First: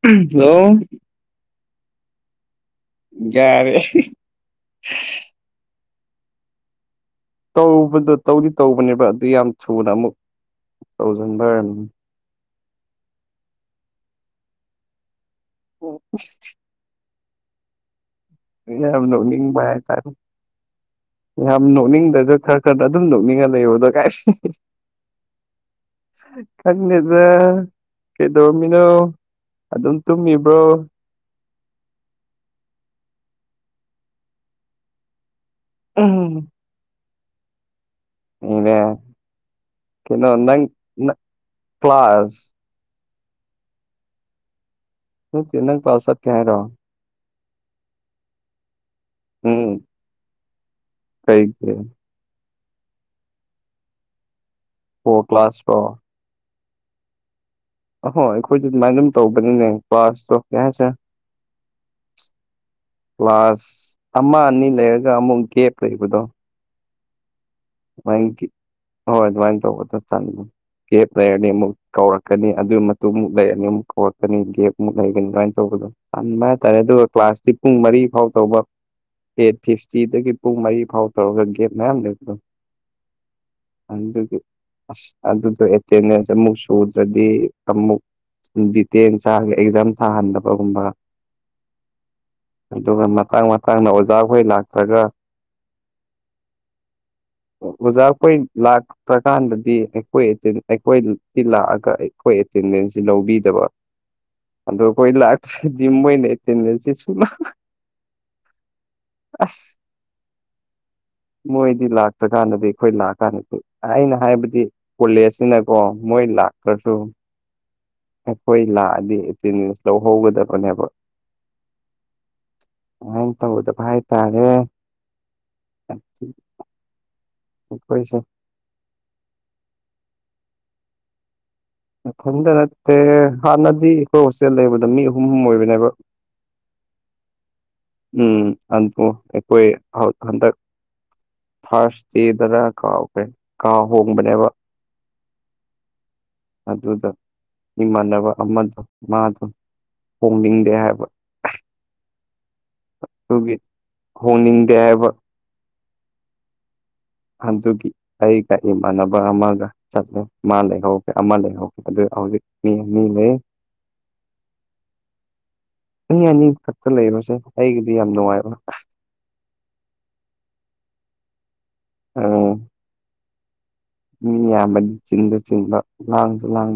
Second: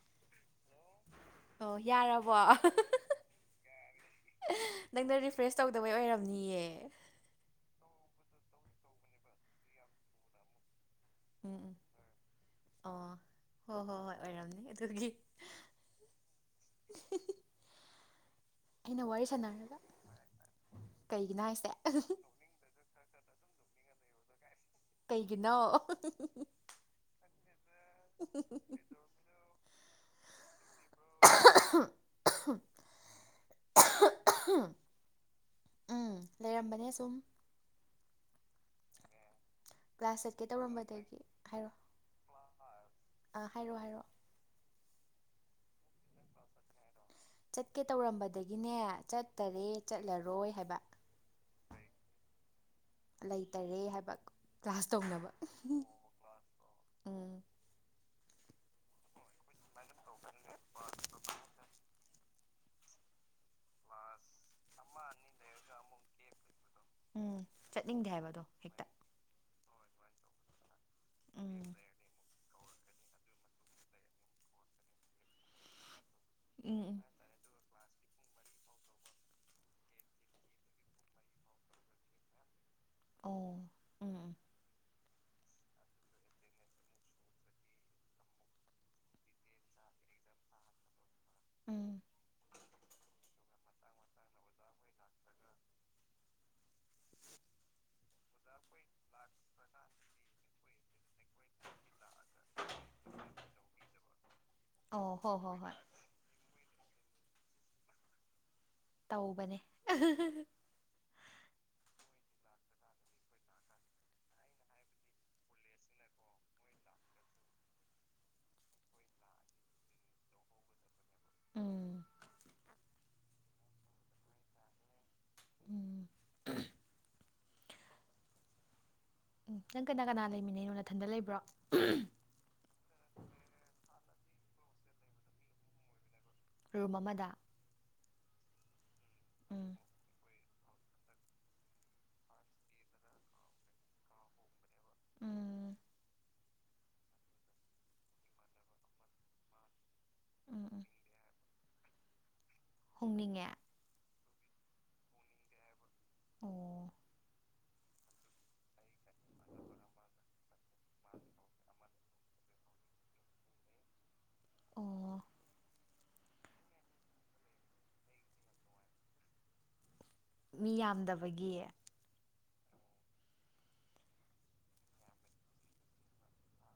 Hello ꯑꯣ ꯌꯥꯔꯕꯣ [unintelligible] ꯌꯥꯔꯦ [unintelligible] ꯅꯪꯅ ꯔꯤꯐ꯭ꯔꯦꯁ ꯇꯧꯗꯕꯩ ꯑꯣꯏꯔꯝꯅꯤꯌꯦ ꯇꯧꯕꯗ ꯇꯧꯗꯤ ꯇꯧꯕꯅꯦꯕ ꯑꯗꯨ ꯌꯥꯝ ꯊꯨꯅ ꯑꯃꯨꯛ ꯎꯝ ꯇꯧꯁꯤꯟꯕꯔꯝꯅꯤ ꯑꯣ ꯍꯣ ꯍꯣ ꯍꯣꯏ ꯑꯣꯏꯔꯝꯅꯤ ꯑꯗꯨꯒꯤ [unintelligible] ꯑꯩꯅ [unintelligible] ꯋꯥꯔꯤ ꯅꯣꯛꯅꯤꯡꯕ ꯁꯥꯟꯅꯔꯒ ꯍꯥꯏꯇꯥꯔꯦ ꯀꯩꯒꯤꯅꯣ ꯌꯥꯝ ꯍꯥꯏꯁꯦ ꯅꯣꯛꯅꯤꯡꯗꯗ ꯈꯔ [unintelligible] ꯑꯗꯨꯝ ꯅꯣꯛꯅꯤꯡꯉ ꯂꯩꯕꯗꯣ ꯀꯥꯏ ꯀꯩꯒꯤꯅꯣ ꯈꯪꯗꯦꯗ ꯀꯩꯗꯧꯔꯝꯃꯤꯅꯣ ꯑꯗꯨꯝ ꯇꯨꯝꯃꯤꯕ꯭ꯔꯣ [unintelligible] ꯎꯝ ꯂꯩꯔꯝꯕꯅꯦ ꯁꯨꯝ ꯅꯦ ꯀ꯭ꯂꯥꯁ ꯀꯩꯅꯣ ꯆꯠꯀꯦ ꯅꯪ ꯇꯧꯔꯝꯕꯗꯒꯤ ꯍꯥꯏꯔꯣ ꯀ꯭ꯂꯥꯁ ꯑꯥ ꯍꯥꯏꯔꯣ ꯍꯥꯏꯔꯛꯑꯣ ꯅꯠꯇꯦ ꯅꯪ ꯀꯂ꯭ꯥꯁ ꯆꯠꯀꯦ ꯍꯥꯢꯔꯣ ꯆꯠꯀꯦ ꯇꯧꯔꯝꯕꯗꯒꯤꯅꯦ ꯆꯠꯇꯔꯦ ꯎꯝ ꯆꯠꯂꯔꯣꯏ ꯍꯥꯏꯕ ꯀꯩꯒꯤ ꯂꯩꯇꯔꯦ ꯍꯥꯏꯕ ꯀ꯭ꯂꯥꯁ ꯇꯧꯅꯕ ꯀ꯭ꯂꯥꯁ ꯔꯣ ꯎꯝ ꯑꯍꯣ ꯑꯩꯈꯣꯏꯗꯤ ꯑꯗꯨꯃꯥꯏꯅ ꯑꯗꯨꯝ ꯇꯧꯕꯅꯤꯅꯦ ꯀ꯭ꯂꯥꯁꯇꯣ ꯀꯩ ꯍꯥꯏꯁꯦ ꯀ꯭ꯂꯥꯁ ꯑꯃ ꯑꯅꯤ ꯂꯩꯔꯒ ꯑꯃꯨꯛ ꯒꯦꯞ ꯂꯩꯕꯗꯣ ꯎꯝ ꯆꯠꯅꯤꯡꯗꯦ ꯍꯥꯏꯕ ꯑꯗꯣ ꯑꯗꯨꯃꯥꯏꯅ ꯍꯦꯛꯇ ꯍꯣꯏ ꯑꯗꯨꯃꯥꯏꯅ ꯇꯧꯕꯗꯣ ꯇꯟꯕ ꯒꯦꯞ ꯂꯩꯔꯗꯤ ꯎꯝ ꯑꯃꯨꯛ ꯀꯧꯔꯛꯀꯅꯤ ꯑꯗꯨ ꯃꯇꯨꯡ ꯑꯃꯨꯛ ꯂꯩꯔꯅꯤ ꯑꯃꯨꯛ ꯀꯧꯔꯛꯀꯅꯤ ꯒꯦꯞꯃꯨꯛ ꯂꯩꯒꯅꯤꯅ ꯇꯧꯕꯗꯣ ꯇꯟꯕ ꯍꯥꯏꯇꯥꯔꯦ ꯎꯝ ꯎꯝ ꯑꯗꯨꯒ ꯀ꯭ꯂꯥꯁꯇꯤ ꯄꯨꯡ ꯃꯔꯤ ꯐꯥꯎ ꯇꯧꯕ ꯑꯦꯠ ꯐꯤꯐꯇꯤꯗꯒꯤ ꯄꯨꯡ ꯃꯔꯤ ꯐꯥꯎ ꯇꯧꯔꯒ ꯒꯦꯐ ꯃꯌꯥꯝ ꯂꯩꯕꯗꯣ ꯑꯣ ꯎꯝ ꯑꯗꯨꯒꯤ ꯑꯁ ꯑꯗꯨꯗꯣ ꯑꯦꯇꯦꯟꯗꯦꯟꯁ ꯑꯃꯨꯛ ꯁꯨꯗ꯭ꯔꯗꯤ ꯑꯃꯨꯛ ꯗꯤꯇꯦꯜ ꯆꯥ ꯑꯦꯛꯖꯥꯝ ꯊꯥꯍꯟꯗꯕꯒꯨꯝꯕ ꯎꯝ ꯑꯗꯨꯒ ꯃꯇꯥꯡ ꯃꯇꯥꯡꯅ ꯑꯣꯖꯥꯈꯣꯏ ꯂꯥꯛꯇ꯭ꯔꯒ ꯑꯣꯖꯥ ꯑꯩꯈꯣꯏ ꯂꯥꯛꯇ꯭ꯔꯀꯥꯟꯗꯗꯤ ꯑꯩꯈꯣꯏ ꯑꯇꯦꯟ ꯑꯩꯈꯣꯏ ꯇꯤ ꯂꯥꯛꯑꯒ ꯑꯩꯈꯣꯏ ꯑꯦꯇꯦꯟꯗꯦꯟꯁꯁꯤ ꯂꯧꯕꯤꯗꯕ ꯑꯗꯨ ꯈꯣꯏ ꯑꯣ ꯍꯣꯏ ꯍꯣꯏ ꯍꯣꯏ ꯂꯥꯛꯇ꯭ꯔꯗꯤ ꯃꯣꯏꯅ ꯑꯦꯇꯦꯟꯗꯦꯟꯁꯤ ꯁꯨꯂꯥꯛ [unintelligible] ꯇꯧꯕꯅꯦ [unintelligible] ꯃꯣꯏꯗꯤ ꯂꯥꯛꯇ꯭ꯔꯀꯥꯟꯗꯗꯤ ꯑꯩꯈꯣꯏ ꯂꯥꯛꯑꯀꯥꯟꯗ ꯑꯩꯅ ꯍꯥꯏꯕꯗꯤ ꯀꯣꯂꯦꯖꯁꯤꯅꯀꯣ ꯃꯣꯏ ꯂꯥꯛꯇ꯭ꯔꯁꯨ ꯑꯩꯈꯣꯏ ꯂꯥꯛꯑꯗꯤ ꯑꯦꯇꯦꯟꯗꯦꯟꯁ ꯂꯧꯍꯧꯒꯗꯕꯅꯦꯕ ꯎꯝ ꯗꯨꯃꯥꯏ ꯇꯧꯗꯕ ꯍꯥꯏ ꯇꯥꯔꯦ ꯎꯝ ꯑꯩꯈꯣꯏꯁꯦ ꯎꯝ ꯅꯪ ꯀꯅꯥ ꯀꯅꯥ ꯂꯩꯃꯤꯟꯅꯩꯅꯣ ꯅꯊꯟꯗ ꯂꯩꯕ꯭ꯔꯣ [unintelligible] ꯃꯊꯟꯇ ꯅꯠꯇꯦ ꯍꯥꯟꯅꯗꯤ ꯑꯩꯈꯣꯏ ꯍꯣꯁꯇꯦꯜ ꯂꯩꯕꯗ ꯃꯤ ꯑꯍꯨꯝ ꯑꯣꯏꯕꯅꯦꯕ ꯔꯨꯝ ꯑꯃꯥꯗ ꯎꯝ ꯑꯗꯨ ꯑꯩꯈꯣꯏ ꯎꯝ ꯍꯥ ꯍꯟꯗꯛ ꯐꯥꯔꯁ ꯗꯦꯗꯅ ꯀꯥꯎꯈ꯭ꯔꯦ ꯀꯥ ꯍꯣꯡꯕꯅꯦꯕ ꯎꯝ ꯑꯗꯨꯗ ꯏꯃꯥꯟꯅꯕ ꯑꯃꯗꯣ ꯃꯥꯗꯣ ꯎꯝ ꯍꯣꯡꯅꯤꯡꯗꯦ ꯎꯝ ꯍꯥꯏꯕ ꯍꯣꯡꯅꯤꯡꯉꯦ ꯑꯗꯨꯒꯤ ꯍꯣꯡꯅꯤꯡꯗꯦ ꯍꯥꯏꯕ ꯑꯣ ꯑꯗꯨꯒꯤ ꯑꯩꯒ ꯏꯃꯥꯟꯅꯕ ꯑꯃꯒ ꯆꯠꯂꯦ ꯃꯥ ꯂꯩꯍꯧꯒꯦ ꯑꯃ ꯂꯩꯍꯧ ꯑꯗꯨ ꯍꯧꯖꯤꯛ ꯃꯤꯅꯤ ꯂꯩ ꯑꯣ꯫ ꯃꯤ ꯑꯅꯤ ꯈꯛꯇ ꯂꯩꯕꯁꯦ ꯑꯩꯒꯤꯗꯤ ꯌꯥꯝ ꯅꯨꯡꯉꯥꯏꯕ ꯃꯤ ꯌꯥꯝꯗꯕꯒꯤ ꯑꯣ꯫ ꯃꯤ ꯌꯥꯝꯕꯗꯤ ꯆꯤꯟꯗ ꯆꯤꯟꯕ ꯂꯥꯡꯁꯨ ꯂꯥꯡ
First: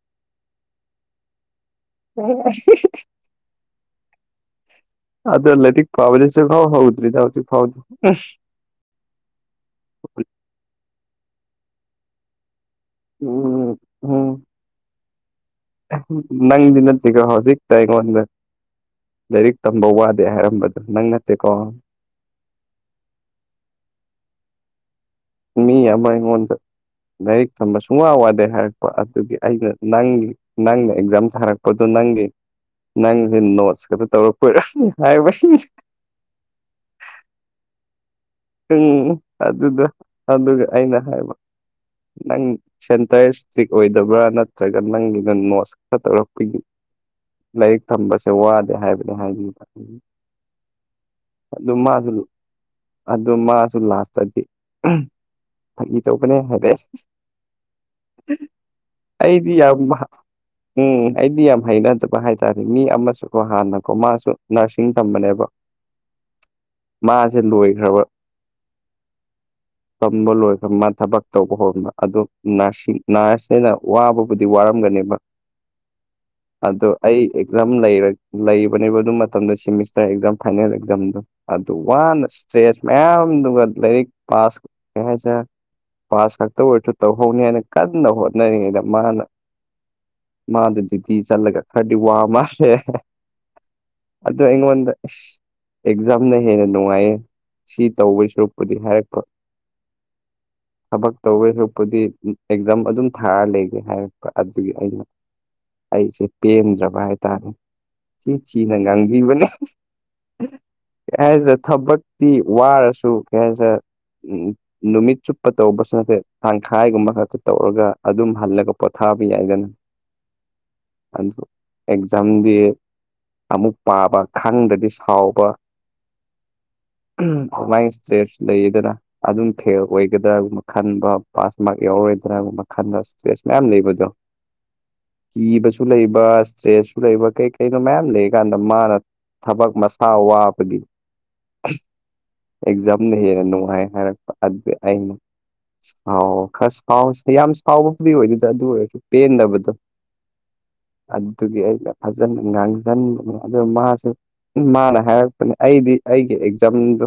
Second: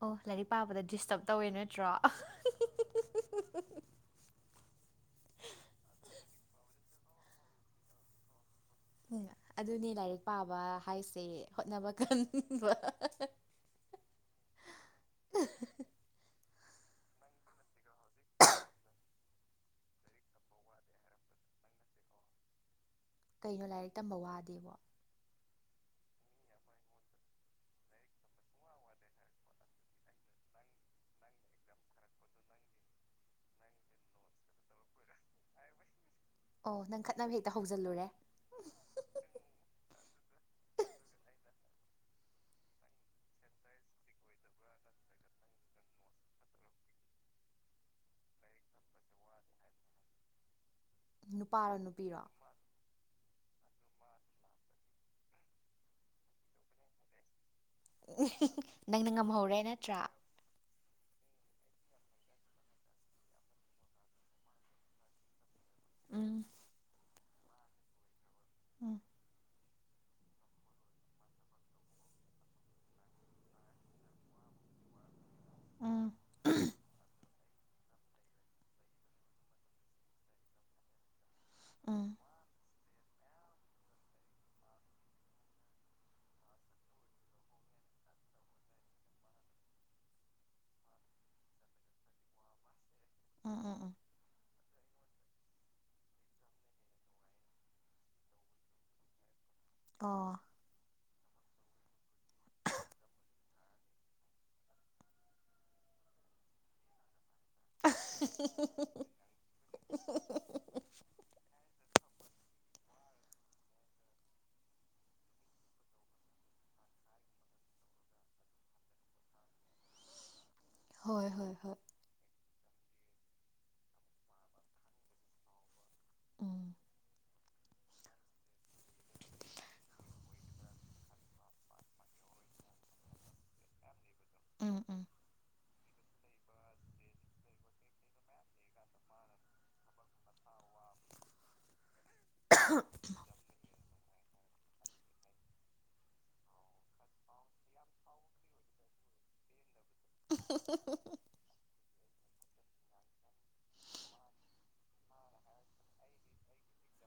ꯑꯣ ꯂꯥꯏꯔꯤꯛ ꯄꯥꯕꯗ ꯗꯤꯁꯇꯕ ꯇꯧꯋꯦ ꯅꯠꯇ꯭ꯔꯣ꯫ [unintelligible] ꯑꯗꯣ ꯂꯥꯏꯔꯤꯛ ꯄꯥꯕꯗꯤ ꯁꯨꯛꯍꯧ ꯍꯥꯎꯗ꯭ꯔꯤꯗ ꯍꯧꯖꯤꯛꯐꯥꯎꯗꯤ ꯎꯝ ꯑꯗꯨꯅꯤ ꯂꯥꯏꯔꯤꯛ ꯄꯥꯕ ꯍꯥꯏꯁꯦ ꯍꯣꯠꯅꯕ ꯀꯟꯕ ꯎꯝ ꯎꯝ ꯅꯪꯗꯤ ꯅꯠꯇꯦꯀꫭ ꯍꯧꯖꯤꯛꯇ ꯏꯉꯣꯟꯗ ꯂꯥꯏꯔꯤꯛ ꯇꯝꯕ ꯋꯥꯗꯦ ꯍꯥꯏꯔꯝꯕꯗꯣ ꯅꯪ ꯅꯠꯇꯦꯀꯣ ꯀꯩꯅꯣ ꯂꯥꯏꯔꯤꯛ ꯇꯝꯕ ꯋꯥꯗꯦꯕꯣ꯫ ꯃꯤ ꯑꯃ ꯑꯩꯉꯣꯟꯗ ꯂꯥꯏꯔꯤꯛ ꯇꯝꯕ ꯁꯨꯡꯋꯥ ꯋꯥꯗꯦ ꯍꯥꯏꯔꯛꯄ ꯑꯗꯨꯒꯤ ꯑꯩꯅ ꯅꯪ ꯅꯪꯅ ꯑꯦꯛꯖꯥꯝ ꯊꯥꯔꯛꯄꯗꯨ ꯅꯪꯒꯤ ꯅꯪꯁꯦ ꯅꯣꯠꯁ ꯈꯛꯇ ꯇꯧꯔꯛꯄꯩꯔꯥ ꯍꯥꯏꯕꯅꯤ ꯑꯣ ꯅꯪ ꯈꯠꯅꯕ ꯍꯦꯛꯇ ꯍꯧꯖꯜꯂꯨꯔꯦ꯫ ꯑꯗꯨꯗ ꯑꯗꯨꯒ ꯑꯩꯅ ꯍꯥꯏꯕ ꯅꯪ ꯁꯦꯟꯇꯔ ꯏꯁꯇ꯭ꯔꯤꯛ ꯑꯣꯏꯗꯕ꯭ꯔꯥ ꯅꯠꯇ꯭ꯔꯒ ꯅꯪꯒꯤꯅ ꯅꯣꯠꯁ ꯈꯔ ꯇꯧꯔꯛꯄꯒꯤ꯫ ꯂꯥꯏꯔꯤꯛ ꯇꯝꯕꯁꯦ ꯋꯥꯗꯦ ꯍꯥꯏꯕꯗꯤ ꯍꯥꯏꯕꯅꯤꯗ ꯅꯨꯄꯥꯔꯣ ꯅꯨꯄꯤꯔꯣ ꯑꯗꯣ ꯃꯥꯁꯨ ꯂꯥꯁꯇꯗꯤ ꯐꯥꯒꯤ ꯇꯧꯕꯅꯦ ꯍꯥꯏꯔꯛꯑꯦ ꯅꯪꯅ ꯑꯩꯗꯤ ꯉꯝꯍꯧꯔꯦ ꯌꯥꯝ ꯅꯠꯇ꯭ꯔꯥ ꯎꯝ ꯑꯩꯗꯤ ꯌꯥꯝ ꯍꯩꯅꯗꯕ ꯍꯥꯏꯇꯥꯔꯦ ꯃꯤ ꯑꯃꯁꯨꯀꯣ ꯍꯥꯟꯅꯀꯣ ꯃꯥꯁꯨ ꯅꯔꯁꯤꯡ ꯇꯝꯕꯅꯦꯕ [inaudible] ꯎꯝ ꯃꯥꯁꯦ ꯂꯣꯏꯈ꯭ꯔꯕ ꯎꯝ꯫ [inaudible] ꯇꯝꯕ ꯂꯣꯏꯈ꯭ꯔꯕ ꯃ ꯊꯕꯛ ꯇꯧꯕ ꯍꯧꯕ ꯑꯗꯣ ꯅꯔꯁꯤꯡ ꯅꯔꯁꯅꯦꯅ ꯋꯥꯕꯕꯨꯗꯤ ꯋꯥꯔꯝꯒꯅꯦꯕ꯫ ꯎꯝ ꯑꯗꯣ ꯑꯩ ꯑꯦꯛꯖꯥꯝ ꯂꯩꯕꯅꯦꯕ ꯑꯗꯨꯝ ꯃꯇꯝꯗ ꯁꯤꯃꯤꯁꯇꯔ ꯑꯦꯛꯖꯥꯝ ꯐꯥꯏꯅꯦꯜ ꯑꯦꯛꯖꯥꯝꯗꯣ ꯑꯗꯨ ꯎꯝ ꯋꯥꯅ ꯏꯁꯇꯦꯖ ꯃꯌꯥꯝꯗꯨ ꯂꯥꯏꯔꯤꯛ ꯄꯥꯁ ꯍꯥꯏꯁꯔ ꯄꯥꯁ ꯈꯛꯇꯑꫭꯏꫪꯁꯨ ꯇꯧꯍꯧꯅꯤ ꯍꯥꯏꯅ ꯀꯟꯅ ꯍꯣꯠꯅꯔꯤꯉꯩꯗ ꯃꯥꯅ ꯃꯥꯗ ꯗꯨꯌꯨꯇꯤ ꯆꯠꯂꯒ ꯈꯔꯗꯤ ꯋꯥ ꯃꯥꯜꯂꯦ ꯎꯝ ꯎꯝ ꯎꯝ ꯑꯗꯣ ꯑꯩꯉꯣꯟꯗ ꯑꯦꯛꯖꯥꯝꯅ ꯍꯦꯟꯅ ꯅꯨꯡꯉꯥꯏꯌꯦ꯫ ꯁꯤ ꯇꯧꯋꯦ ꯁꯔꯨꯛꯄꯨꯗꯤ ꯍꯥꯏꯔꯛꯄ꯫ ꯑꯣ ꯊꯕꯛ ꯇꯧꯋꯦꯁꯔꯨꯛꯄꯨꯗꯤ ꯑꯦꯛꯖꯥꯝ ꯑꯗꯨꯝ ꯊꯥꯔ ꯂꯩꯒꯦ ꯍꯥꯏꯔꯛꯄ ꯑꯗꯨꯒꯤ ꯑꯩꯅ ꯑꯩꯖꯦ ꯄꯦꯟꯗ꯭ꯔꯕ ꯍꯥꯏꯇꯥꯔꯦ꯫ ꯆꯤ ꯊꯤꯅ ꯉꯥꯡꯕꯤꯕꯅ ꯑꯦ ꯊꯕꯛ ꯇꯤ ꯋꯥꯔꯁꯨ ꯀꯩ ꯍꯥꯏꯁꯥꫪ ꯎꯝ ꯅꯨꯃꯤꯠ ꯆꯨꯞꯄ ꯇꯧꯕꯁꯨ ꯅꯠꯇꯦ ꯇꯪꯈꯥꯏꯒꯨꯝꯕ ꯈꯛꯇ ꯇꯧꯔꯒ ꯑꯗꯨꯝ ꯍꯜꯂꯒ ꯄꯣꯊꯥꯕ ꯌꯥꯏꯗꯅ [inaudible] ꯍꯣꯏ ꯑꯗꯨ ꯍꯣꯏ ꯍꯣꯏ ꯑꯦꯛꯖꯥꯝꯗꯤ ꯑꯃꯨꯛ ꯄꯥꯕ ꯈꯪꯗ꯭ꯔꯗꯤ ꯁꯥꯎꯕ ꯎꯝ ꯗꯨꯃꯥꯏ ꯏꯁꯇ꯭ꯔꯦꯁ ꯂꯩꯌꯦꯗꯅ ꯑꯗꯨꯝ ꯐꯦꯜ ꯑꯣꯏꯒꯗ꯭ꯔꯥꯒꯨꯝꯕ ꯈꯟꯕ ꯄꯥꯁ ꯃꯥꯔꯛ ꯌꯥꯎꯔꯔꯣꯏꯗ꯭ꯔꯥꯒꯨꯝꯕ ꯈꯟꯕ ꯏꯁꯇ꯭ꯔꯦꯁ ꯃꯌꯥꯝ ꯂꯩꯕꯗꯣ [inaudible] ꯎꯝ ꯎꯝ ꯀꯤꯕꯁꯨ ꯂꯩꯕ ꯏꯁꯇ꯭ꯔꯦꯁꯁꯨ ꯂꯩꯕ ꯀꯩ ꯀꯩꯅꯣ ꯃꯌꯥꯝ ꯂꯩ ꯀꯥꯟꯗ ꯃꯥꯅ ꯊꯕꯛ ꯃꯁꯥ ꯋꯥꯕꯒꯤ꯫ ꯑꯁ ꯑꯦꯛꯖꯥꯝ ꯂꯩꯔꯅꯅꯨꯡꯉꯥꯏ ꯍꯥꯏꯔꯛꯄ ꯑꯗꯨꯢ ꯑꯩꯅ ꯑꯥꯎ ꯈꯔ ꯁꯥꯎꯁ ꯌꯥꯝ ꯁꯥꯎꯕꯕꯨꯗꯤ ꯑꯣꯏꯗꯨꯗ ꯑꯗꯨ ꯑꯣꯏꯔꯁꯨ ꯄꯦꯟꯗꯕꯗꯣ ꯍ [unintelligible] ꯑꯗꯨꯒꯤ ꯑꯩꯅ ꯐꯖꯅ ꯉꯥꯡꯁꯤꯟꯕꯅꯤ ꯑꯗꯨ ꯃꯥꯁꯨ ꯃꯥꯅ ꯍꯥꯏꯔꯛꯄꯅꯦ ꯑꯩꯗꯤ ꯑꯩꯒꯤ ꯑꯦꯛꯖꯥꯝꯗꯨ꯫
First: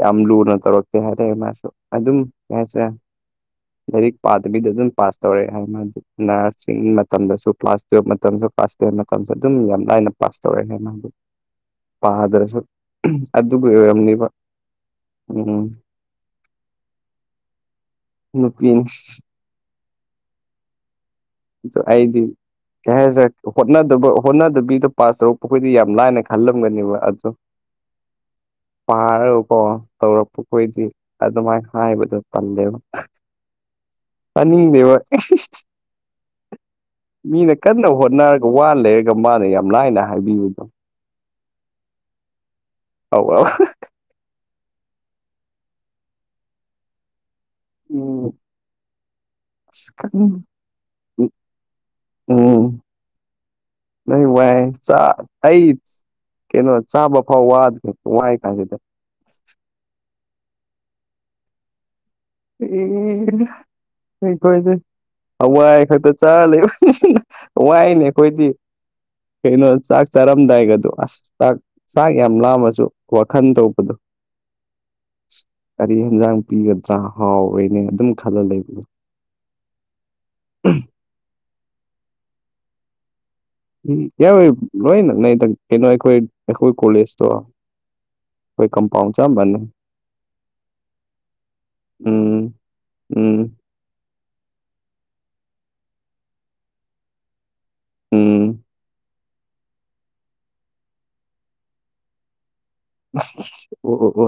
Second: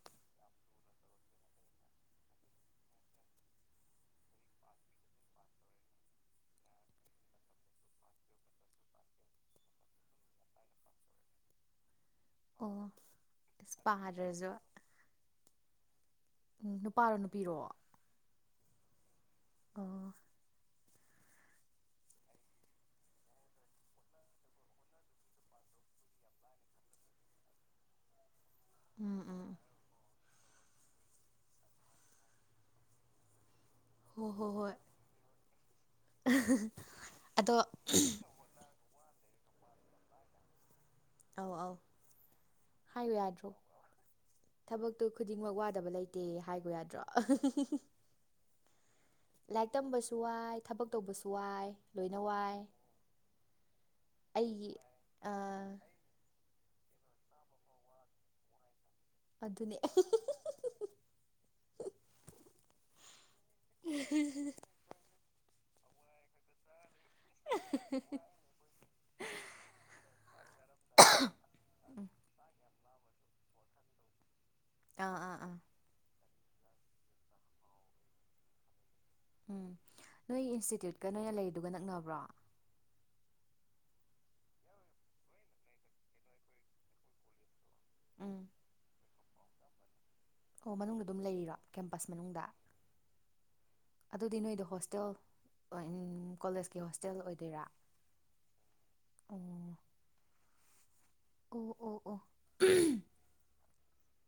ꯌꯥꯝ ꯂꯨꯅ ꯇꯧꯔꯛꯇꯦ ꯍꯥꯏꯔꯦ ꯃꯥꯁꯨ ꯑꯗꯨꯝ ꯑꯦ ꯁꯦ ꯂꯥꯏꯔꯤꯛ ꯄꯥꯗꯕꯤꯗ ꯑꯗꯨꯝ ꯄꯥꯁ ꯇꯧꯔꯛꯑꯦ ꯍꯥꯏ ꯃꯥꯗꯤ ꯅꯔꯁꯤꯡꯒꯤ ꯃꯇꯝꯗꯁꯨ ꯀ꯭ꯂꯥꯁ ꯇꯨꯌꯦꯜꯕ ꯃꯇꯝꯁꯨ ꯀ꯭ꯂꯥꯁ ꯇꯦꯟ ꯃꯇꯝꯁꯨ ꯑꯗꯨꯝ ꯌꯥꯝ ꯂꯥꯏꯅ ꯄꯥꯁ ꯇꯧꯔꯛꯦ ꯍꯦꯅ ꯄꯥꯗ꯭ꯔꯁꯨ ꯑꯣ ꯑꯗꯨꯕꯨ ꯑꯁ ꯑꯣꯏꯔꯝꯅꯦꯕ ꯄꯥꯗ꯭ꯔꯁꯨ ꯎꯝ ꯎꯝ ꯅꯨꯄꯥꯔꯣ ꯅꯨꯄꯤꯔꯣ ꯅꯨꯄꯤ ꯑꯣ꯫ ꯗꯣ ꯑꯩꯗꯤ꯫ ꯀꯩ ꯍꯥꯏꯗꯔꯦ ꯍꯣꯠ ꯍꯣꯠꯅꯗꯕꯤꯗꯣ ꯄꯥꯁ ꯇꯧꯔꯛꯄꯈꯣꯏꯗꯤ ꯌꯥꯝ ꯂꯥꯏꯅ ꯈꯜꯂꯝꯒꯅꯦꯕ ꯑꯗꯣ ꯎꯝ ꯎꯝ ꯄꯥꯔꯀꯣ ꯇꯧꯔꯛꯄ ꯈꯣꯏꯗꯤ ꯑꯗꯨꯃꯥꯏꯅ ꯍꯥꯏꯕꯗꯣ ꯇꯜꯂꯦꯕ꯫ ꯍꯣꯏ ꯍꯣꯏ ꯍꯣꯏ ꯇꯥꯅꯤꯡꯗꯦꯕ ꯃꯤꯅ ꯑꯗꯣ ꯀꯟꯅ ꯍꯣꯠꯅꯔꯒ ꯋꯥ ꯂꯩꯔꯒ ꯃꯥꯅ ꯌꯥꯝ ꯂꯥꯏꯅ ꯍꯥꯏꯕꯤꯕꯗꯣ ꯑꯧ ꯑꯧ ꯍꯥꯏꯌꯨ ꯑꯧ ꯑꯧ ꯌꯥꯗ꯭ꯔꯣ꯫ ꯊꯕꯛꯇꯣ ꯈꯨꯗꯤꯡꯃꯛ ꯋꯥꯗꯕ ꯂꯩꯇꯦ ꯍꯥꯏꯕ ꯌꯥꯗ꯭ꯔꯣ ꯎꯝ ꯂꯥꯏꯔꯤꯛ ꯑꯁ ꯇꯝꯕꯁꯨ ꯈꯪ ꯋꯥꯏ ꯊꯕꯛ ꯇꯧꯕꯁꯨ ꯋꯥꯏ ꯂꯣꯏꯅ ꯋꯥꯏ꯫ ꯅ ꯋꯥꯥꯏ ꯑꯩꯒꯤ ꯆ ꯑꯥ ꯑꯩꯒꯤ ꯀꯩꯅꯣ ꯆꯥꯕ ꯐꯥꯎ ꯋꯥꯗꯦ ꯋꯥꯏ ꯀꯥꯏꯁꯤꯗ ꯑꯗꯨꯅꯦ ꯑꯦ ꯑꯩꯈꯣꯏꯁꯦ ꯍꯋꯥꯏ ꯈꯛꯇ ꯆꯥꯔ ꯂꯩꯕ [unintelligible] ꯋꯥꯏꯅꯦ ꯑꯩꯈꯣꯏꯗꯤ ꯀꯩꯅꯣ ꯆꯥꯛ ꯆꯥꯔꯝꯗꯥꯏꯒꯗꯣ ꯑꯁ ꯆꯥꯛ ꯎꯝ ꯆꯥꯛ ꯌꯥꯝ ꯂꯥꯝꯃꯁꯨ ꯋꯥꯈꯜ ꯇꯧꯕꯗꯣ ꯑꯥ ꯑꯥ ꯑꯥ ꯀꯔꯤ ꯍꯟꯖꯥꯡ ꯄꯤꯒꯗ꯭ꯔꯥ ꯍꯥꯎꯋꯦꯅꯦ ꯑꯗꯨꯝ ꯈꯜꯂ ꯂꯩꯕꯗꯣ꯫ ꯎꯝ ꯅꯣꯏ ꯏꯟꯁꯇꯤꯇ꯭ꯌꯨꯠꯀ ꯅꯣꯏꯅ ꯂꯩꯗꯨꯒ ꯅꯛꯅꯕ꯭ꯔꯣ ꯎ ꯌꯥꯏ ꯂꯣꯏꯅꯪ ꯅ ꯀꯩꯅꯣ ꯑꯩꯈꯣꯏ ꯑꯩꯈꯣꯏ ꯀꯣꯂꯦꯖꯇꯣ ꯎꯝ ꯑꯩ ꯀꯝꯄꯥꯎꯟ ꯆꯞꯃꯥꯟꯅꯩ꯫ ꯑꯣ ꯃꯅꯨꯡꯗ ꯑꯗꯨꯝ ꯂꯩꯔꯤꯔꯣ ꯀꯦꯝꯄꯁ ꯃꯅꯨꯡꯗ꯫ ꯎꯝ ꯎꯝ ꯑꯗꯨꯗꯤ ꯅꯣꯏꯗꯣ ꯍꯣꯁꯇꯦꯜ ꯀꯣꯂꯦꯖꯀꯤ ꯍꯣꯁꯇꯦꯜ ꯑꯣꯏꯗꯣꯏꯔꯥ ꯎꯝ ꯑ ꯑꯣ ꯑꯣ ꯑꯣ [unintelligible] ꯑꯣ ꯍꯣ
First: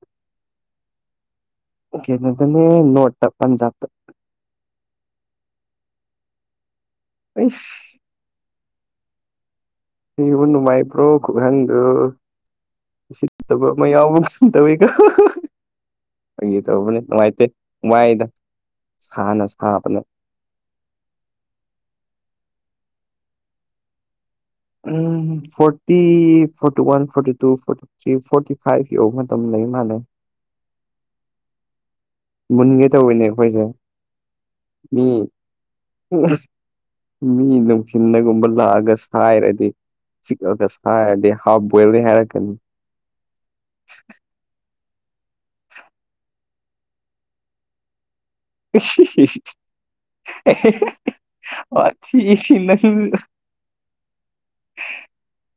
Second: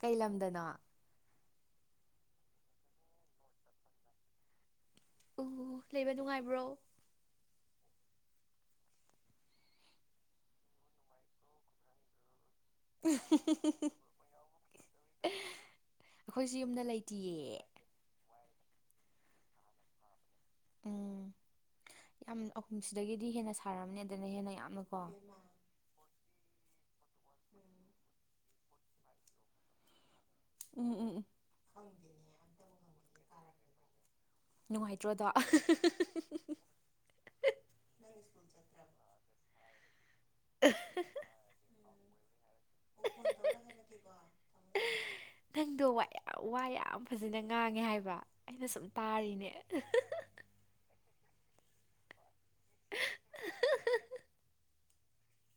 ꯀꯩ ꯂꯝꯗꯅꯣ ꯗꯅꯦ ꯅꯣꯠ ꯄꯟꯖꯥꯕ ꯑꯣ ꯂꯩꯕ ꯅꯨꯡꯉꯥꯏꯕ꯭ꯔꯣ꯫ ꯑꯩꯁꯁ ꯏꯕ ꯅꯨꯡꯉꯥꯏꯕ꯭ꯔꯣ ꯈꯨꯍꯪꯗꯣ ꯁꯤꯠꯇꯕ ꯑꯃ ꯌꯥꯎꯕ ꯁꯤ ꯇꯧꯋꯤꯀ ꯑꯩꯈꯣꯏꯁꯨ ꯀꯒꯤ ꯌꯨꯝꯗ ꯇꯧꯕꯅꯤ ꯅꯨꯡꯉꯥꯏꯇꯦ ꯂꯩꯇꯤꯌꯦ ꯋꯥꯏꯗ ꯁꯥꯅ ꯁꯥꯕꯅꯦ ꯎꯝ ꯌꯥꯝ ꯑꯍꯨꯝꯁꯤꯗꯒꯤꯗꯤ ꯍꯦꯟꯅ ꯁꯥꯔꯝꯅꯤ ꯑꯗꯨꯅ ꯍꯦꯟꯅ ꯌꯥꯝ ꯎꯝ ꯐ ꯤ forty one forty two forty three forty five ꯌꯧꯕ ꯃꯇꯝ ꯂꯩ ꯃꯥꯥꯟꯂꯦ꯫ ꯎꯝ ꯎꯝ ꯎꯝ ꯃꯨꯟꯒꯦ ꯇꯧꯋꯤꯅꯦ ꯑꯩꯈꯣꯏꯁꯦ ꯃꯤ ꯅꯨꯡꯉꯥꯏꯇ꯭ꯔꯣꯗꯣ ꯃꯤ ꯅꯨꯡꯊꯤꯟ ꯗꯥꯒꯨꯝꯕ ꯂꯥꯛꯑꯒ ꯁꯥꯏꯔꯗꯤ ꯆꯤꯂꯒ ꯁꯥꯏꯔꯗꯤ ꯍꯥꯥꯞꯄ ꯕꯣꯏꯜꯅꯤ ꯍꯥꯏꯔꯛꯀꯅꯤ [unintelligible] ꯅꯪꯗꯣ ꯋꯥ ꯌꯥꯝ ꯋꯥ ꯌꯥꯝ ꯐꯖꯅ ꯉꯥꯡꯉꯦ ꯍꯥꯏꯕ ꯑꯩꯅ ꯁꯨꯝ ꯇꯥꯔꯤꯅꯦ [unintelligible] ꯁꯤꯁꯤ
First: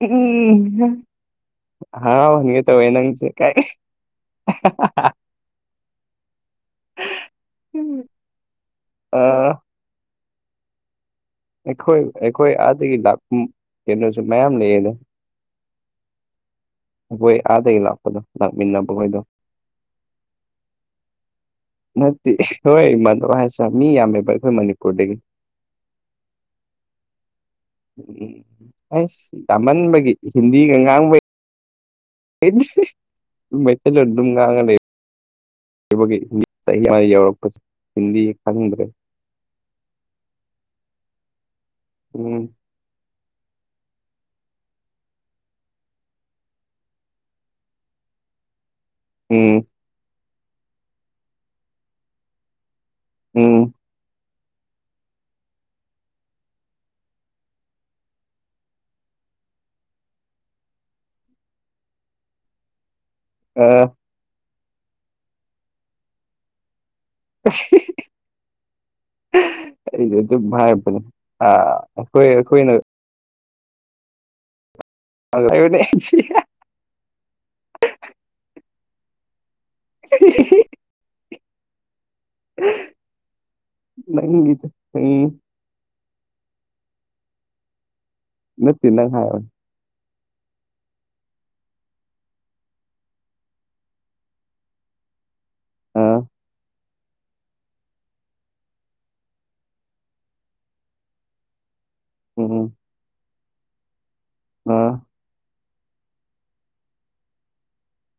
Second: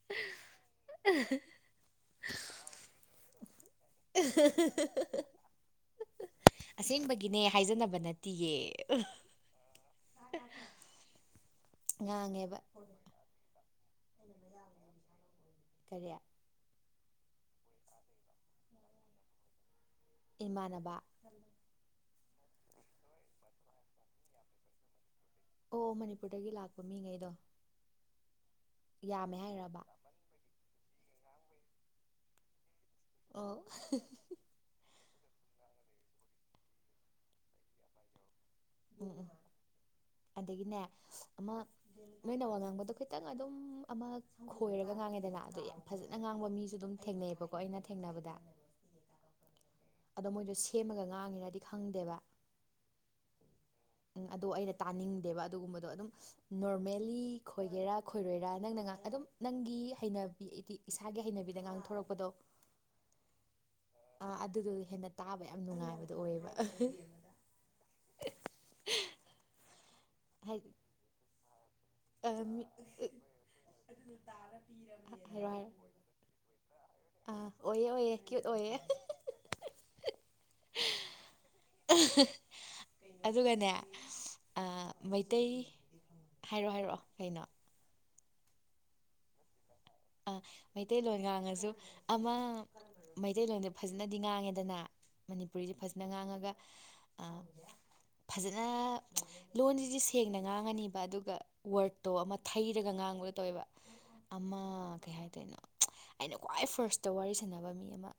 ꯎꯝ ꯍꯔꯥꯎꯍꯟꯒꯦ ꯇꯧꯋꯦ ꯅꯪꯁꯦ ꯀꯥꯏꯗꯩ [unintelligible] ꯑꯁꯦꯡꯕꯒꯤꯅꯦ ꯍꯥꯏꯖꯟꯅꯕ ꯅꯠꯇꯤꯌꯦ ꯑꯥ [inaudible] ꯑꯩꯈꯣꯏ ꯑꯩꯈꯣꯏ ꯉꯥꯡꯉꯦꯕ ꯑꯥꯗꯒꯤ ꯂꯥꯛꯄ ꯀꯩꯅꯣꯁꯨ ꯃꯌꯥꯝ ꯂꯩꯑꯦꯗ ꯀꯔꯤ ꯑꯩꯈꯣꯏ ꯑꯥꯗꯒꯤ ꯂꯥꯛꯄꯗꯣ ꯂꯥꯛꯃꯤꯟꯅꯕꯈꯣꯏꯗꯣ ꯏꯃꯥꯟꯅꯕ ꯅꯠꯇꯦ ꯍꯣꯏ ꯏꯃꯟꯅꯕ ꯍꯥꯏꯁꯨ ꯃꯤ ꯌꯥꯝꯃꯦꯕ ꯑꯩꯈꯣꯏ ꯃꯅꯤꯄꯨꯔꯗꯒꯤ ꯑꯣ ꯃꯅꯤꯄꯨꯔꯗꯒꯤ ꯂꯥꯛꯄ ꯃꯤꯉꯩꯗꯣ ꯎꯝ ꯌꯥꯝꯃꯦ ꯑꯩꯁ ꯍꯥꯏꯔꯕ ꯌꯥꯝꯃꯟꯕꯒꯤ ꯍꯤꯟꯗꯤꯒ ꯉꯥꯡꯕꯩ ꯑꯣ ꯃꯩꯇꯩ ꯂꯣꯟ ꯑꯗꯨꯝ ꯉꯥꯡꯉꯥ ꯂꯩ [unintelligible] ꯆꯍꯤ ꯑꯃ ꯌꯧꯔꯛꯄꯁꯤ ꯍꯤꯟꯗꯤ ꯈꯪꯗ꯭ꯔꯦ ꯎꯝ ꯎꯝ ꯑꯗꯒꯤꯅꯦ ꯑꯃ ꯎꯝ ꯅꯣꯏꯅ ꯋꯥ ꯉꯥꯡꯕꯗꯣ ꯅꯪ ꯑꯗꯨꯝ ꯑꯃ ꯈꯣꯏꯔꯒ ꯉꯥꯡꯉꯦꯗꯅ ꯑꯗꯣ ꯌꯥꯝ ꯐꯖꯅ ꯉꯥꯡꯕ ꯃꯤꯁꯨ ꯑꯗꯨꯝ ꯊꯦꯡꯅꯩꯕꯀꯣ ꯑꯩꯅ ꯊꯦꯡꯅꯕꯗ ꯎꯝ ꯑꯗꯣ ꯃꯣꯏꯗꯣ ꯁꯦꯝꯃꯒ ꯉꯥꯡꯉꯤꯔꯥꯗꯤ ꯈꯪꯗꯦꯕ ꯑꯝ ꯎꯝ ꯑꯗꯣ ꯑꯩꯅ ꯇꯥꯅꯤꯡꯗꯦꯕ ꯑꯗꯨꯒꯨꯝꯕꯗꯣ ꯑꯗꯨꯝ ꯅꯣꯔꯃꯦꯜꯂꯤ ꯈꯣꯏꯒꯦꯔꯥ ꯈꯣꯏꯔꯣꯏꯔꯥ ꯅꯪꯅ ꯑꯗꯨꯝ ꯅꯪꯒꯤ ꯍꯩꯅꯕꯤꯗꯤ ꯏꯁꯥꯒꯤ ꯍꯩꯅꯕꯤꯗ ꯉꯥꯡꯊꯣꯔꯛꯄꯗꯣ ꯑꯥ ꯑꯥ ꯑꯗꯨꯗꯣ ꯍꯦꯟꯅ ꯇꯥꯕ ꯌꯥꯝ ꯅꯨꯡꯉꯥꯏꯕꯗꯣ ꯑꯣꯏꯌꯦꯕ ꯑꯩꯗꯤ ꯑꯗꯨꯝ ꯍꯥꯏꯗꯤ ꯍꯥꯏꯕꯅꯦ ꯑꯥ ꯑꯥ ꯃꯤ [inaudible] ꯍꯥꯏꯔꯣ ꯍꯥꯏꯔꯣ [unintelligible] ꯑꯥ ꯑꯣꯏꯌꯦ ꯑꯣꯏꯌꯦ ꯀ꯭ꯌꯨꯠ ꯑꯣꯏꯌꯦ [inaudible] [unintelligible] ꯑꯗꯨꯒꯅꯦ ꯅꯪꯒꯤꯗꯣ ꯑꯥ ꯎꯝ ꯃꯩꯇꯩ ꯍꯥꯏꯔꯑꯣ ꯍꯥꯏꯔꯑꯣ ꯀꯩꯅꯣ ꯅꯠꯇꯦ ꯅꯪ ꯍꯥꯏꯔꯣ ꯑꯥ ꯃꯩꯇꯩꯂꯣꯟ ꯉꯥꯡꯉꯥꯖꯨ ꯑꯃ ꯃꯩꯇꯩꯂꯣꯟꯗ ꯐꯖꯅꯗꯤ ꯉꯥꯡꯉꯦꯗꯅ ꯃꯅꯤꯄꯨꯔꯤꯖꯦ ꯑ ꯐꯖꯅ ꯉꯥꯡꯉꯒ ꯑꯥ ꯐꯖꯅ ꯂꯣꯟꯖꯤꯗꯤ ꯁꯦꯡꯅ ꯉꯥꯡꯉꯅꯤꯕ ꯑꯗꯨꯒ ꯋꯥꯔꯠꯇꯣ ꯑꯃ ꯎꯝ ꯊꯩꯔꯒ ꯉꯥꯡꯕꯒ ꯇꯧꯋꯦꯕ ꯑꯃ ꯑꯩꯁꯨ ꯍꯥꯏꯗꯅꯣ ꯑꯩꯅ ꯈ꯭ꯋꯥꯏ ꯐꯥꯔꯁꯇ ꯋꯥꯔꯤ ꯁꯅꯕ ꯃꯤ ꯑꯃ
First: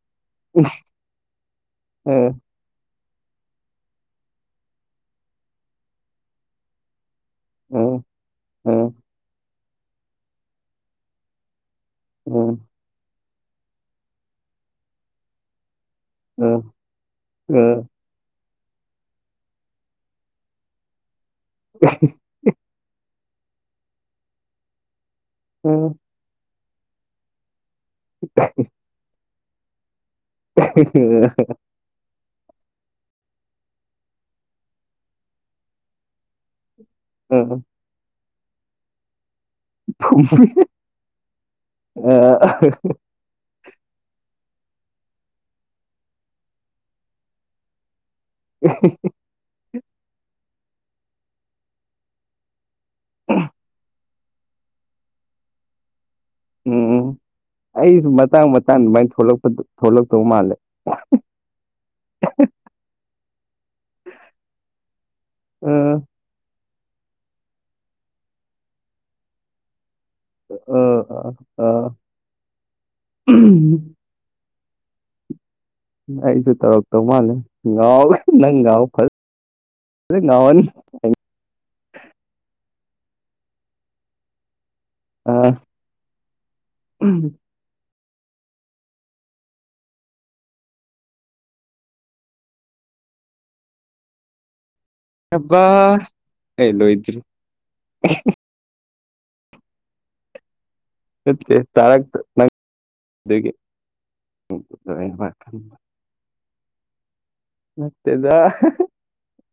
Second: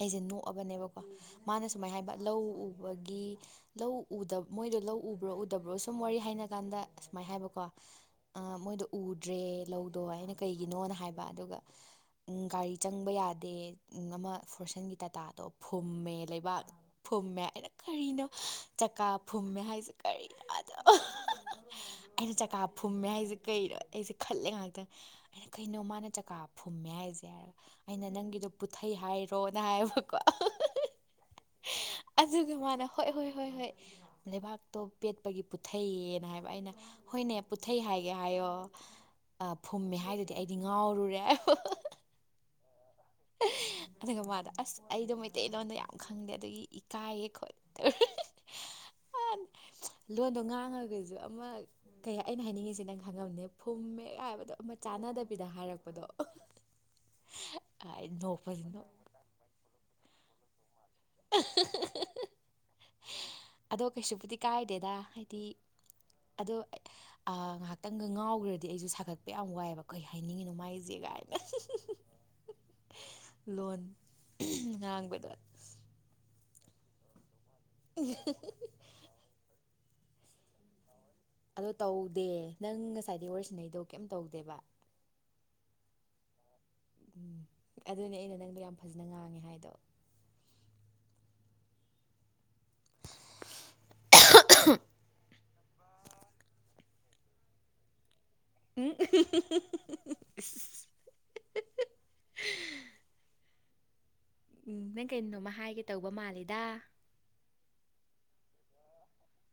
ꯑꯩꯖꯦ ꯅꯣꯛ ꯑꯕꯅꯦꯕꯀꯣ ꯃꯥꯅ ꯁꯨꯃꯥꯏ ꯍꯥꯏꯕ ꯂꯧ ꯎ ꯕꯒꯤ ꯂꯧ ꯎꯗꯕ ꯃꯣꯏꯗꯣ ꯂꯧ ꯎꯕ꯭ꯔꯣ ꯎꯗꯕ꯭ꯔꯣ ꯁꯨꯝ ꯋꯥꯔꯤ ꯍꯥꯏꯅ ꯀꯥꯟꯗ ꯑꯁꯨꯃꯥꯏ ꯍꯥꯏꯕꯀꯣ ꯃꯣꯏꯗꯣ ꯎꯗ꯭ꯔꯦ ꯂꯧꯗꯣ ꯍꯥꯏꯅ ꯀꯩꯒꯤꯅꯣꯅ ꯍꯥꯏꯕ ꯑꯗꯨꯒ ꯎꯨꯡ ꯒꯥꯔꯤ ꯆꯪꯕ ꯌꯥꯗꯦ ꯑꯃ ꯐꯣꯔꯁꯟꯒꯤ ꯇꯇꯥꯗꯣ ꯐꯨꯝꯃꯦ ꯂꯩꯕꯥꯛ ꯐꯨꯝꯃꯦ ꯑꯩꯅ ꯀꯔꯤꯅꯣ꯫ ꯆꯀꯥ ꯐꯨꯝꯃꯦ ꯍꯥꯏꯁꯦ ꯀꯔꯤꯅꯗꯣ ꯑꯩꯅ ꯆꯀꯥ ꯐꯨꯝꯃꯦ ꯍꯥꯏꯁꯦ ꯀꯩꯅꯣ ꯑꯩꯁꯦ ꯈꯜꯂꯦ ꯉꯥꯛꯇꯪ ꯑꯩꯅ ꯀꯩꯅꯣ ꯃꯥꯅ ꯆꯀꯥ ꯐꯨꯝꯃꯦ ꯍꯥꯏꯁꯦ ꯑꯩꯅ ꯅꯪꯒꯤꯗꯣ ꯄꯨꯊꯩ ꯍꯥꯏꯔꯣꯅ ꯍꯥꯏꯕꯀꯣ [inaudible] ꯑꯗꯨ ꯃꯥꯅ ꯍꯣꯏ ꯍꯣꯏ ꯍꯣꯏ ꯍꯣꯏ ꯂꯩꯕꯥꯛꯇꯣ ꯄꯦꯠꯄꯒꯤ ꯄꯨꯊꯩꯑꯌꯦꯅ ꯍꯥꯏꯕ ꯑꯩꯅ ꯍꯣꯏꯅꯦ ꯄꯨꯊꯩ ꯍꯥꯏꯒꯦ ꯍꯥꯏꯌꯣ ꯐꯨꯝꯃꯦ ꯍꯥꯏꯗꯨꯗꯤ ꯑꯩꯗꯤ ꯉꯥꯎꯔꯨꯔꯦ ꯍꯥꯏ ꯑ ꯑꯗꯨꯒ ꯃꯥꯗꯣ ꯑꯁ ꯑꯩꯗꯣ ꯃꯩꯇꯩꯂꯣꯟꯗ ꯌꯥꯝ ꯈꯪꯗꯦ ꯑꯗꯨꯒꯤ ꯏꯀꯥꯏꯌꯦ ꯈꯣꯠꯂꯦ [unintelligible] ꯎ [unintelligible] ꯂꯣꯟꯗꯣ ꯉꯥꯡꯉꯒꯁꯨ ꯑꯃ ꯀꯩ ꯑꯩꯅ ꯍꯥꯏꯅꯤꯡꯉꯤꯁꯦ ꯅꯪ ꯈꯪꯉꯝꯅꯦ ꯐꯨꯝꯃꯦꯒ ꯍꯥꯏꯕꯗꯣ ꯑꯃ ꯆꯥꯟꯅꯗꯕꯤꯗ ꯍꯥꯏꯔꯛꯄꯗꯣ꯫ ꯎꯝ ꯑꯩꯁꯨ ꯃꯇꯥꯡ ꯅꯣꯛꯄꯁꯤ ꯃꯇꯥꯡ ꯅꯣꯛ ꯑꯗꯨꯃꯥꯏ ꯊꯣꯛꯂꯛꯄ ꯊꯣꯛꯂꯛꯇꯧ ꯃꯥꯜꯂꯦ ꯑ [inaudible] ꯑꯗꯣ ꯀꯩꯁꯨꯕꯨꯗꯤ ꯀꯥꯏꯗꯦꯗ ꯍꯥꯏꯗꯤ ꯑ ꯑꯗꯣ ꯑ ꯉꯥꯏꯍꯥꯛꯇꯪꯒ ꯉꯥꯎꯈ꯭ꯔꯗꯤ ꯑꯩꯁꯨ ꯁꯥꯒꯠꯄ ꯌꯥꯝ ꯋꯥꯏꯑꯦꯕ ꯀꯩ ꯍꯥꯏꯅꯤꯡꯉꯤꯅꯣ ꯑ ꯃꯥꯏꯖꯦ ꯑ ꯀꯥꯏꯅ ꯑ ꯂꯣꯟ ꯉꯥꯡꯕꯗ ꯑꯩꯁꯨ ꯇꯧꯔꯛꯇꯧ ꯃꯥꯜꯂꯦ ꯉꯥꯎ ꯅꯪ ꯉꯥꯎ ꯐ ꯐ ꯉꯥꯎꯍꯅꯤ ꯑꯗꯣ ꯇꯧꯗꯦ ꯅꯪ ꯉꯁꯥꯏꯗꯩ ꯋꯥꯔꯤ ꯁꯅꯩꯗꯣ ꯀꯩꯝ ꯇꯧꯗꯦꯕ꯫ ꯑ ꯑꯗꯨꯅꯦ ꯑꯩꯅ ꯅꯪꯗꯣ ꯌꯥꯝ ꯐꯖꯅ ꯉꯥꯡꯉꯦ ꯍꯥꯏꯗꯣ꯫ [unintelligible] ꯍꯕ ꯑꯩꯂꯣꯏꯗ꯭ꯔꯤ [unintelligible] ꯎꯝ [unintelligible] ꯅꯪ ꯇꯦꯛꯊꯔꯛꯇ꯭ꯔꯦ ꯅꯪ ꯇꯦꯒꯤ꯫ ꯎꯝ ꯅꯪ ꯀꯩꯅꯣꯝꯃ ꯍꯥꯏꯒꯦ ꯇꯧꯕ ꯃꯥꯜꯂꯦꯗ ꯅꯠꯇꯦꯗ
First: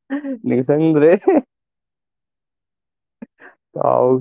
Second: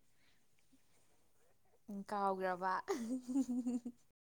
[unintelligible] ꯅꯤꯡꯁꯤꯡꯗ꯭ꯔꯦ꯫ ꯀꯥꯎꯒ꯭ꯔꯕ ꯎꯝ [unintelligible] ꯀꯥꯎ